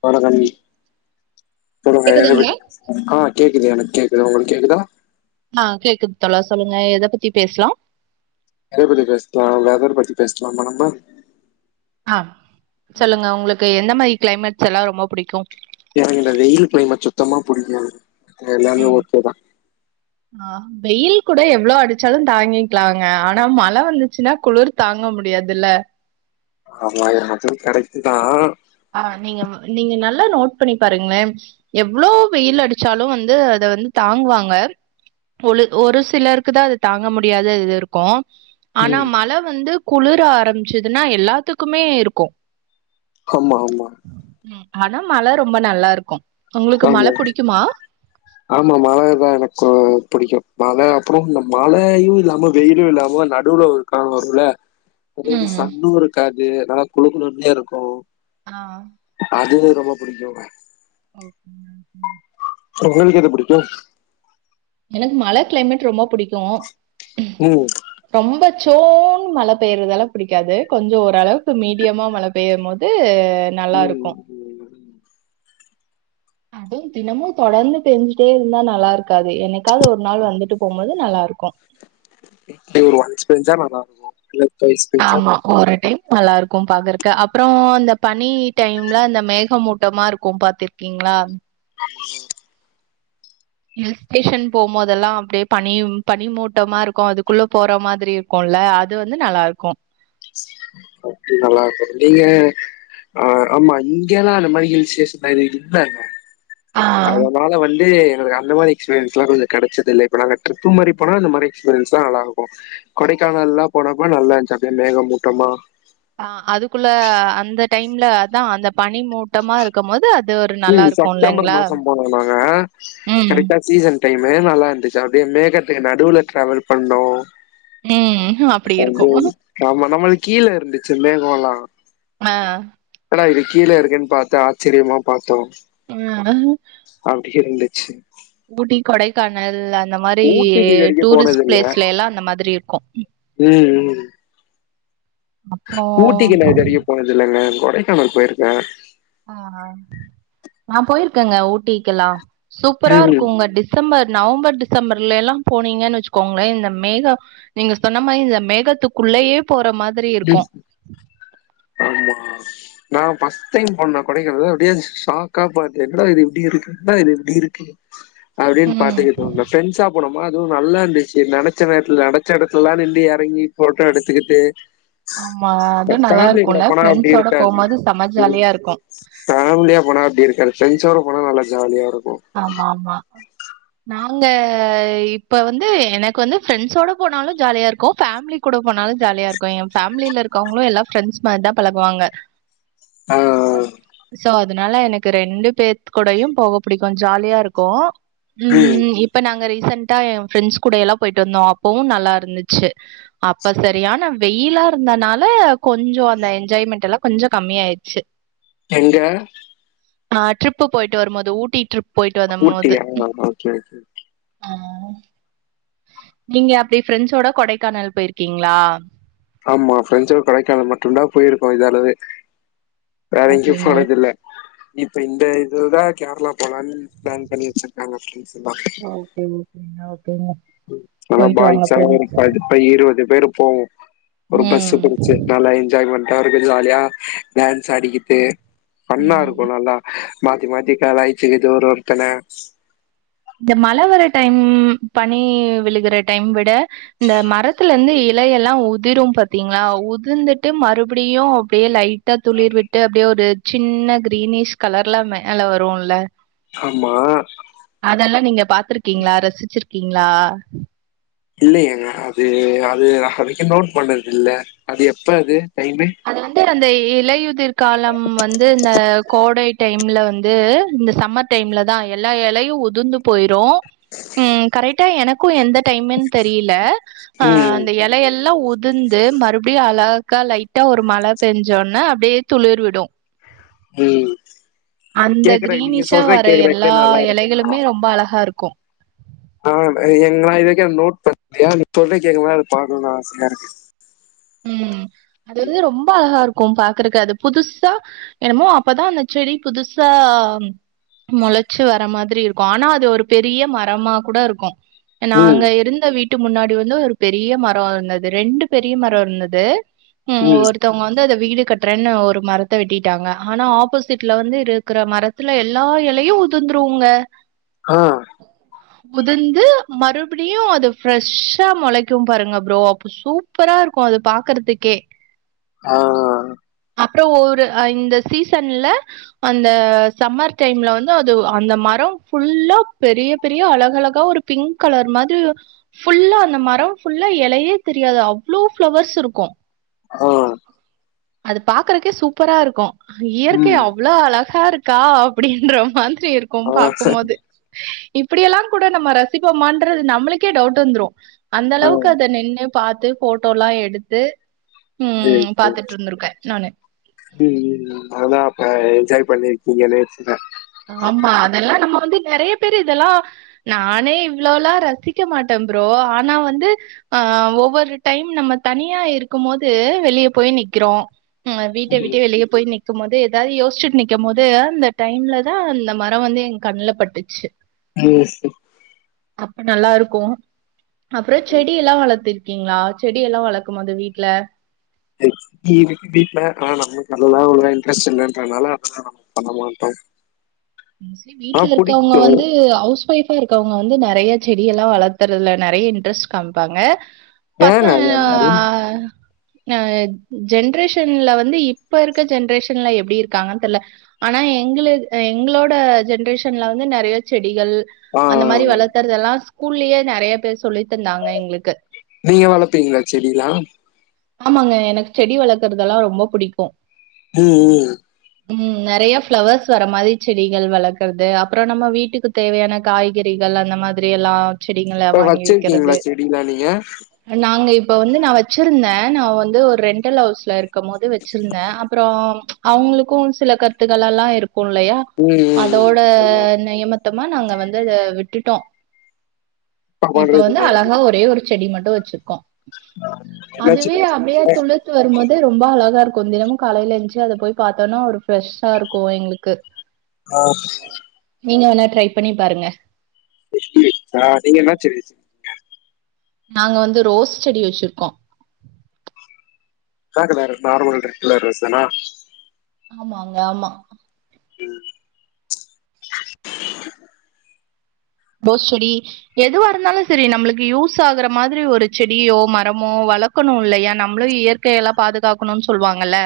போனங்கான்டி சொல்லுங்க எத கேக்குதுங்களா பத்தி பேசலா ஆ கேக்குது எனக்கு கேக்குது உங்களுக்கு கேக்குதா ஆ கேக்குது தோழா சொல்லுங்க எத பத்தி பேஸ்லாம் எத பத்தி பேஸ்லா வெதர் பத்தி பேசலாமா நம்ப ஆ சொல்லுங்க உங்ளுக்கு எந்த மாரி கிளைமேட்ஸ் எல்லா ரொம்ப புடிக்கு எனக்கு வெயில் கிளைமேட் சுத்தமா புடிக்காது எல்லாமே ம் ஓகே தா ஆ வெயில் கூட எவ்ளோ அடிச்சாலு தாங்கிக்லாங்க ஆனா மழ வந்துச்சுனா குளிர் தாங்க முட் முடியாதில்ல ஆமா எ அதுவு கரெக்டுதா ஆ நீங்க நீங்க நல்லா நோட் பண்ணி பாருங்ளே எவ்ளோ வெயில் அடிச்சாலு வந்து அத த வந்து தாங்குவாங்க ஒலு ஒரு சிலருக்கு தா அத தாங்க முடியாத இது இருக்கு ஆனா ம் மழ வந்து குளுர ஆரம்பிச்சுதுனா எல்லாத்துக்குமே இருக்கு ஆமா ஆமா ம் ஆனா மழ ரொம்ப நல்லா இருக்கு உங்களுக்கு மழ புடிக்குமா ஆமாமா மழ தா எனக்கு புடிக்கு மழ அப்றோ இந்த மழயு இல்லாம வெயிலு இல்லாம நடுவுல ஒருக்கால வருல்ல அது வந்து ம் சன்னு இருக்காது நல்லா குழு குழுன்னே இருக்கு ஆ. அதுவு ரொம்ப புடிக்கு ஓகே ஓகே உங்களுக்கு எது புடிக்கு எனக்கு மழ கிளைமேட் ரொம்ப புடிக்கு ம் ரொம்ப சோன் மழ பெய்றதல புடிக்காது கொஞ்ச ஓரளவுக்கு மீடியமா மழ பெய்யமோது அ நல்லா இருக்கு ம் அது தினமு தொடர்ந்து பேஞ்சிட்டே இருந்தா நல்லா இருக் காது என்னைக்காவது ஒரு நாள் வந்துட்டு போகும்போது நல்லா இருக்கு பேஞ்சா நல்லாருக்கு இல்லை ஆமா ஒரு டைம் நல்லா இருக்கு பாக்குறக்க அப்றோ அந்த பனி டைம்ல அந்த மேகமூட்டமா இருக்கு பாத்திர்கீங்ளா ஆ [unintelligible] ஹில்ஸ்டேஷன் போவ்மோதெல்லா அப்டியே பனி பனி மூட்டமாருக்கு அதுக்குள்ள போற மாதிரி இருக்குல் ல அது வந்து நல்லா இருக்கு அப்டி நல்லாருக்கு நீங்க ஆ ஆமா இங்கெல்லா அந்த மாரி ஹில் ஸ்டேஷன்ல இல்ல இங்க ஆ. அதனால வந் தே எனக்கு அந்த மாரி எக்ஸ்பீரியன்ஸ்லா கொஞ்ச கெடச்சதில்ல இப்ப நாங்க சிரிப்பு மாரி போனா அந்த மாரி எக்ஸ்பீரியன்ஸ் தா நல்லாருக்கு கொடைக்கானல்லா போனப்ப நல்லா இருந்ச்சு அப்டியே மேகமூட்டமா அ அதுக்குள்ள அந்த டைம்லதா அந்த பனி மூட்டமா இருக்கமோது ம் செப்டம்பர் மாசோ போனோ நாங்க ம் கரைட்டா சீசன் செரி மேனால்லா இருந்துச்சா அப்டியே மேகத்துக்கு நடுவுல டிராவல் பண்ணோ ம் அப்டி இருக்கு அது ஆமா நம்மள்க் கீழ இருந்துச்சி மேகோல்லா ஆ என்னடா இது கீழ இருக்குன் பாத்தா ஆச்சிரியமா பாத் ம் இருந்துச்சி ஊட்டி கொடைக்கானல் அந் இந்த மாரி ஊட்டிக்கு இது வரைக்கும் டூரிஸ் போனது இல்ல. பிளேஸ்ல எல்லா அந்த மாதிரி இருக்கு ம், ம். ஓ ஊட்டிக்கு நா இதுவரைக்கு போனது இல்லங்க கொடைக்கானல் போய்ருக்க ஆஹா நா போய்ருக்கங்க ஊட்டிக்கெல்லா சூப்பரா ம், இருக்குங்க டிசம்பர் நவம்பர் டிசம்பர்ல எல்லா போனீங்கன் வச்சுக்கோங்களே இந்த மேக நீங்க சொன்ன மாரி இந்த மேகத்துக்குள்ளயே போற மாதிரி இருக்கு ஆமா நா ஃபஸ்ட் டைம் போனா கொடைக்கானல் அப்டியே சாக்கா பாத்தே என்னடா இது இப்டி இருக்கு என்னடா இது இப்டி இருக்கு அப்டின் ம் பாத்துக்க தோனு ஃப்ரெண்ஸா போனோமா அதுவு நல்லாந்துச்சி நெனச்ச நேரத்ல நெனச்ச எடத்துல்லா நின்னு எறங்கி ஃபோட்டோ எடுத்துக்கிட்டு ஆமா அதுவு நல்லா ஃபேமிலி கூட இருக்குல்ல போனா அப்படி ஃப்ரெண்ஸோட போம்போது சம ஜாலியா இருக்கு ஃபேம்லியா போனா அப்டி இருக்காது ஃப்ரெண்ஸோட போனா நல்லா ஜாலியா இருக் ஆமா ஆமா நாங்க இப்ப வந்து எனக்கு வந்து ஃப்ரெண்ஸோட போனாலு ஜாலியா இருக்கு ஃபேம்லி கூட போனாலு ஜாலியா இருக்கு ஏ ஃபேம்லில இருக்கவங்களு எல்லா ஃப்ரெண்ட்ஸ் மாரிதா பழகுவாங்க ஆ ஆ அதுனால எனக்கு ரெண்டு பேத்துக் கூடையும் போக புடிக்கு ஜாலியா இருக்கு ம் ம் ம் இப்ப நாங்க ரி சண்ட்டா ஏ ஃப்ரெண்ஸ் கூடயெல்லா போய்ட்டு வந்தோ அப்பவு நல்லா இருந்துச்சி அப்ப சரியான வெயிலா ஆ இருந்தனால கொஞ்சொ அந்த என்ஜாய்மெண்ட்டெல்லா கொஞ்சொ கம்மியாயிட்ச்சி எங்க நா ட்ரிப்பு போயிட்டு வரும்போது ஊட்டி ட்ரிப் போயிட்டு வந்தம் மோது ஊட்டியா? Okay, okay. நீங்க அப்டி ஃப்ரெண்ஸோட கொடைக்கானல் போயிருக்கீங்ளா ஆமா ஃப்ரெண்ஸோட கொடைகானல் மட்டுந்தா போயிருக்கோ இதாளவே வேற எங்கியும் ஓகேங்க போனதில்ல இப்ப இந்த இதுதா கேர்ளா போலான் ப்ளான் பண்ணி வச்சிருக்காங்க ஃப்ரெண்ஸ் ஓகேங் ஓ நல்லா பாய்ஸா ஒரு பதி ப இருவது பேரு போவோ ஒரு பஸ்ஸு ம் புடிச்சி நல்லா என்ஜாய்மெண்ட்டா இருக்கு ஜாலியா டான்ஸ் ஆடிக்கிட்டு ஃபண்ணா ம் இருக்கு நல்லா மாத்தி மாத்தி கலாய்ச்சிக்கிட்டு ஒரு ஒருத்தன இந்த மழ வர டைம் பனி விழுகுற டைம் விட இந்த மரத்துலர்ந்து எ லையெல்லா உதிரு பாத்தீங்ளா உதுந்துட்டு மறுப்டியு அப்டியே லைட் டா துளிர் விட்டு அப்டியே ஒரு சின்ன க்ரீனீஷ் கலர்ல மேல வருல்ல ஆமா அதெல்லா நீங்க பாத்ருக்கீங்ளா ரசிச்சிருக்கீங்ளா இல்லையேங்க அது அது அது வுக்கு நோட் பண்ணதில்ல அது எப்ப அது டைமு அது வந்து அந்த இலையுதிர்காலம் வந்து இந்த கோடை டைம்ல வந்து இந்த சம்மர் டைம்லதா எல்லா எலையு உதுந்து போயிரு ம் கரைட்டா எனக் கு எந்த டைமென் தெரியில ஆ ம் அந்த எலையெல்லா உ துந்து மறுப்டியு அழகா லைட்டா ஒரு மழ பெஞ்ச ஒன்ன அப்டியே துளிர் விடு ம் அந்த கேக்குறக் நீங்க கிரீனிஷா சொல்ற வர கேக்குறக்கே எல்லா நல்லா இருக்குக்கா எலைகளுமே ரொம்ப அழகா இருக்கு ஆ அ எங்ளா இதுவக்கு நோட் [inaudible] நீ சொல்றக் கேக்கம் போது அத பாக்கணுனு ஆசையா இருக்கு ம் அது வந்து ரொம்ப அழஹா இருக் கு பாக்குறக்கு அது புதுசா என்னமோ அப்பதா அந்த செடி புதுசா மொளச்சு வர மாதிரி இருக்கு ஆனா அது ஒரு பெரிய மரமா கூட இருக்கு ம், நாங்க இருந்த வீட்டு முன்னாடி வந்து ஒரு பெரிய மரொ இருந்துது ரெண்டு பெரிய மரொ இருந்துது ம் ஒருத்தவங்க வந்து அத வீடு கட்றேன்னு ஒரு மரத்த வெட்டிட்டாங்க ஆனா ஆப்போசிட்ல வந்து இருக்குற மரத்துல எல்லா எலையு உதுந்த்ருங்க ஆ உத்ந்து மறுப்பிடியு அது ஃப்ரெஷ்ஷா மொளைக்கும் பாருங்க ப்ரோ அப்ப சூப்பரா இரு க்கு அத பாக்குறத்துக்கே ஆ அப்றொ ஒவ்வொரு அ இந்த சீசன்ல அந்த சம்மர் டைம்ல வந்து அது அந்த ம ரொ ஃபுல்லா பெரிய பெரிய அழக அழகா ஒரு பிங்க் கலர் மாதிரி ஃபுல்லா அந்த மரொ ஃபுல்லா எலையே தெரியாது அவ்ளோ ஃப்ளவர்ஸ் இருக்கு ஆ அது பாக்குறக்கே சூப்பரா இருக்கு இயற்கை ம், அவ்ளோ அழகா இருக்கா அப்டின்ற மாதி ரி இருக்கு ஆ, சரி பாக்கும்போது இப்பிடியெல்லாம் கூட நம்ம ரசிப்போமான்றது நம்மளுக்கே டவுட் வந்துரு அந்த ஆ, அளவுக்கு அத நின்னு பாத்து ஃபோட்டோல்லா எடுத்து சேர் ம் சேர் பாத்துட்டு இருந்திருக்கே நானு ம் ம் ம் அதா அப்ப ஜாய் பண்ணீர்க்கீங்க நேச்சர ஆமா அதெல்லா நம்ம வந்து நெறைய பேர் இதெல்லா நானே இவ்ளோல்லா ரசிக்க மாட்டம் ப்ரோ ஆனா வந்து அ ஒவ்வொரு டைம் நம்ம தனியா இருக்கும் போது வெளிய போய் நி க்கிறோ ம் வீட்ட விட்டு ம், வெளிய போய் நிக்கும் போது எதாவது யோசிச்ட்டு நிக்கம் போது அந்த டைம்ல னா அந்த மரொ வந்து எங் கண்ல பட்டுச்சு ம், அப்ப நல்லாருக் க்கு அப்றோ ம். செடி எல்லா வளத்துருக்கீங்ளா செடி எல்லா வளக்கும் போது வீட்ல [unintelligible] வீ வீட்ல ஆஹ் நம்மக்கு அதெல்லா அவ்வளவா இன்ட்ரெஸ்ட் இல்லன்றதுனால அதெல்லாம் ந [unintelligible] பண்ண மாட்டே மோஸ்ட்லி வீட்ல இருக்கவங்க வந்து ஹவுஸ் ஒய்ஃபா இருக்கவங் நா வந்து நெறைய செடியெல்லா வளத்துறதுல நெறைய இன்ட்ரெஸ்ட் காமிப்பாங்க ஏங்க அது பசங்க அந்த மாரி? ஆ எ ஜென்ரேஷன்ல வந்து இப்ப இருக்க ஜென்ரேஷன்ல எப்டி இருக்காங்கன் தெர்ல ஆனா எ எங்களுது எங் ங்களோட ஜென்ரேஷன்ல வந்து நெறைய செடிகள் ஆ, ஆ, அந்த மாரி ஆ. வளர்க்கறதெல்லா ஸ்கூல்லயே நெறைய பேர் சொல்லித் தந்தாங்க எங்ளுக்கு நீங்க வளர்ப்பீங்களா செடிலாம்? ஆமாங்க எனக்கு செடி வளக்குறதெல்லா ரொம்ப புடிக்கு அ அ ம் நெறைய ஃபிளவர்ஸ் வர மாதிரி செடிகள் வளக்குறது அப்பறோ நம்ம வீட்டுக்கு தேவையான காய்கறிகள் கள்ளா அந்த மாதிரி எல்லாம் செடிங்கள இப்ப வாங்கி வெக்கிறது வச்சிருக்கீங்களா செடிலாம் நீங்க? நாங்க இப் ளோ வந்து நா வச்சிருந்தே நா வந்து ஒரு ரென்டல் ஹவுஸ்ல இருக்கம் போது வச்சிருந்த அப்றோ அவுங்களுக்கும் சில கருத்துக்கள் எல்லா இருக்கு இல்லயா ம் ம் ம் அதோட ஆமா நியமத் தமா நாங்க வந்து அத விட்டுட்டோ அப்பா இப்ப வந்து பண்றதுலே அழகா ஒரே ஒரு செடி மட் டு வச்சிருக்கோ [inaudible] அதுவே அப்டியே துளுர்த்து வரும்போது ரொம்ப அழகாருக் கொஞ் தினமும் காலையில எந்ச்சு அதப் போய் பாத்தோனா ஒரு ஃப்ரெஷ்ஷா இருக்கு எங்ளுக்கு அ நீங்க எதுனா ட்ரை பண்ணிப் பாருங்க. [inaudible] நீங்க என்ன செடி வச்சிருக்கீங்க நாங்க வந்து ரோஸ் செடி வச்சிருக்கோ. என்னா colour normal red colour rose தானா ஆமாங்க ஆமா [inaudible] போஸ் செடி எதுவா இருந்தாலு செரி நம்மளுக்கு யூஸ் ஆகுற மாதிரி ஒரு செடியோ மரமோ வளக்கணு இல்லையா நம்மளு இயற்கையெல்லா பாதுகாக்கணுன் சொல்வாங்கல்ல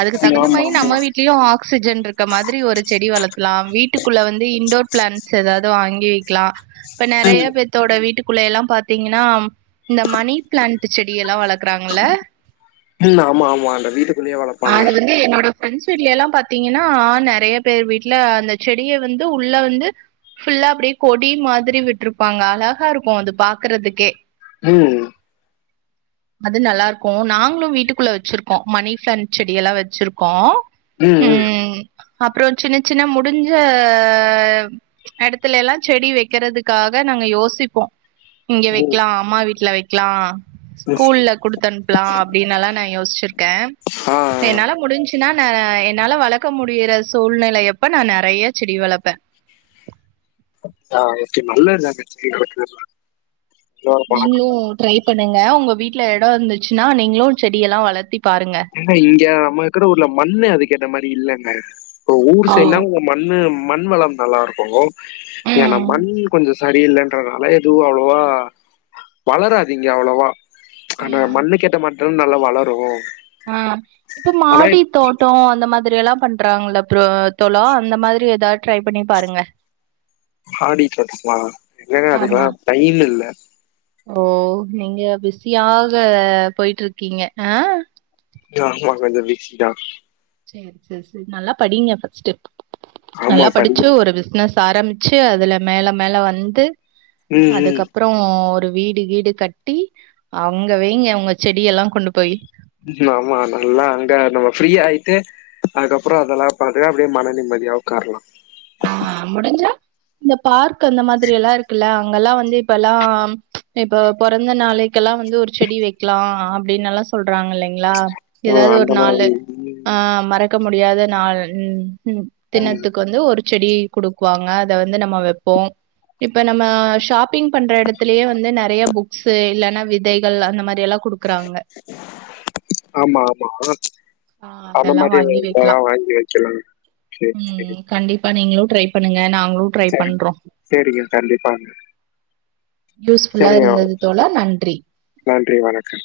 அதுக்கு ம் தகுந்த ஆமா மாரி ஆமா நம்ம வீட்லயு ஆக்சிஜன் இருக்க மாதிரி ஒரு செடி வளர்த்தலா வீட்டுக்குள்ள வந்து இண்டோர் பிளான்ட்ஸ் எதாவ்து வாங்கி அ இப்ப நெறைய ம் பேத்தோட வீட்டுக்குள்ளேல்லா பாத்தீங்கன்னா இந்த மணி பிளான்ட் செடி எல்லா‌ வளக்குறாங்கள. ம் ஆமா அந்த வீட்டுக்குள்ளயே வளர்ப்பாங்க ஃப்ரண்ட்ஸ் வீட்ல எல்லா பாத்தீங்கன்னா நெறைய பேர் வீட்ல அந்த செடிய வந்து உள்ள வந்து ஃபுல்லா அப்டியே கொடி மாதிரி விட்டுருப்பாங்க அழகா இருக்கு அது பாக்குறதுக்கே ம் அது நல்லாருக்கு நாங்களு வீட்டுக்குள்ள வச்சிருக்கோ மணி ஃபிளான்ட் செடியெல்லா வச்சிருக்கோ ம் ம் அப்றோ சின்ன சின்ன முடிஞ்ச எடத்துலயெல்லா செடி வெக்கறதுக்காக நாங்க யோசிப்போ இங்க ம் வெக்லா அம்மா வீட்ல வெக்லா எஸ் ஸ்கூல்ல குடுத்தனுப்லா அப்டின்னல்லா நா யோசிச்சுருக்கே ஆ என்னால முடிஞ்ச்சுனா நா என்னால வளக்க முடியிற சூழ்நிலயப்ப நா நறய செடி வளப்பே ஆஹ் ஓகே நல்லதுதாங்க செடி வளக்குறதுலா நீங்ளு ட்ரை பண்ணுங்க உங்க வீட்ல எடோ இருந்துச்சுன்னா நீங்ளு செடியெல்லா வளத்தி ஏன்னா இங்க நம்மிருக்குற ஊர்ல மண்ணு அதுக்கேத்த மாரி இல்லங்க இப்ப ஊர் ஆ. சைட்னா உங்க மண்ணு மண் வளம் நல்லாருக்கு என்னா ம். மண் கொஞ்சோ சரியில்லன்றதுனால எதுவு அவ்ளோவா வளராது இங்க அவ்ளோவா ஆனா மண்ணு கேட்ட மாட்டா நல்லா வளரூ ஆஹ் இப்ப மாடி தோட்டோ அந்த மாதிர் டி எல்லா பண்றாங்கல்ல ப்ரோ தோழா அந்த மாதிரி எதாது ட்ரை பண்ணி பாருங்க மாடி‌ தோட்டமா இல்லங்க அதுக்கல்லா ஆமா டைம் இல்ல ஓ நீங்க பிசியாக போய்ட்டுருக்கீங்க ஆஹ் ஆமா‌ கொஞ்சோ பிசி தா சேர் சேர் சேரி நல்லா படிங்க ஃபர்ஸ்ட்டு ஆமா நல்லா படிச்சு படிக்கணு ஒரு பிஸ்னஸ் ஆரம்ச்சு அதுல மேல மேல வந்து ம் ம் அதுக்கப்றோ ஒரு வீடு கீடு கட்டி அங்க வைங்க உங்க செடியெல்லா கொண்டு போயி ஆமா நல்லா அங்க நம்ம ஃப்ரீயாய்ட்டு அதுக்கப்றோ அதல்லாபாத்துதா அப்டியே மன நிம்ம சரியா உக்காரலா ஆஹ் முடிஞ்சா இந்த பார்க் அந்த மாதிரி எல்லா இருக்குல்ல அங்கெல்லா வந்து இப்பல்லா இப்ப பொறந்த நாளைக்கெல் எல்லா வந்து ஒரு செடி வெக்லா அப்டின்னல்லா சொல்றாங் இல்லைங்களா ஓ எதாது அந்த ஒரு நாளு மாரி ம் ஆஹ் மறக்க முடியாத நாள் ம் ம் ம். தின்னத்துக்கு வந்து ஒரு செடியை குடுக்குவாங்க அத வந்து நம்ம வெப்போ இப்ப நம்ம ஷாப்பிங் பண்ற எடத்துலயே வந்து நறையா புக்ஸ்ஸூ இல்லன்னா விதைகள் அந்த மாரி எல்லா குடுக்குறாங்க ஆமா ஆமா அந்த அதெல்லா மாரி வாங்கி வைக்கலா இதல்லா வாங்கி வெக்கலா ம் கண்டிப்பா நீங்களு ட்ரை பண்ணுங்க நா ங்ளு ட்ரை சேரி பண்றோ சேரிங்க கண்டிப்பாங்க யூஸ்ஃபுல்லா சேரிங்க இருந்தது தோழா நன்றி நன்றி வணக்கம்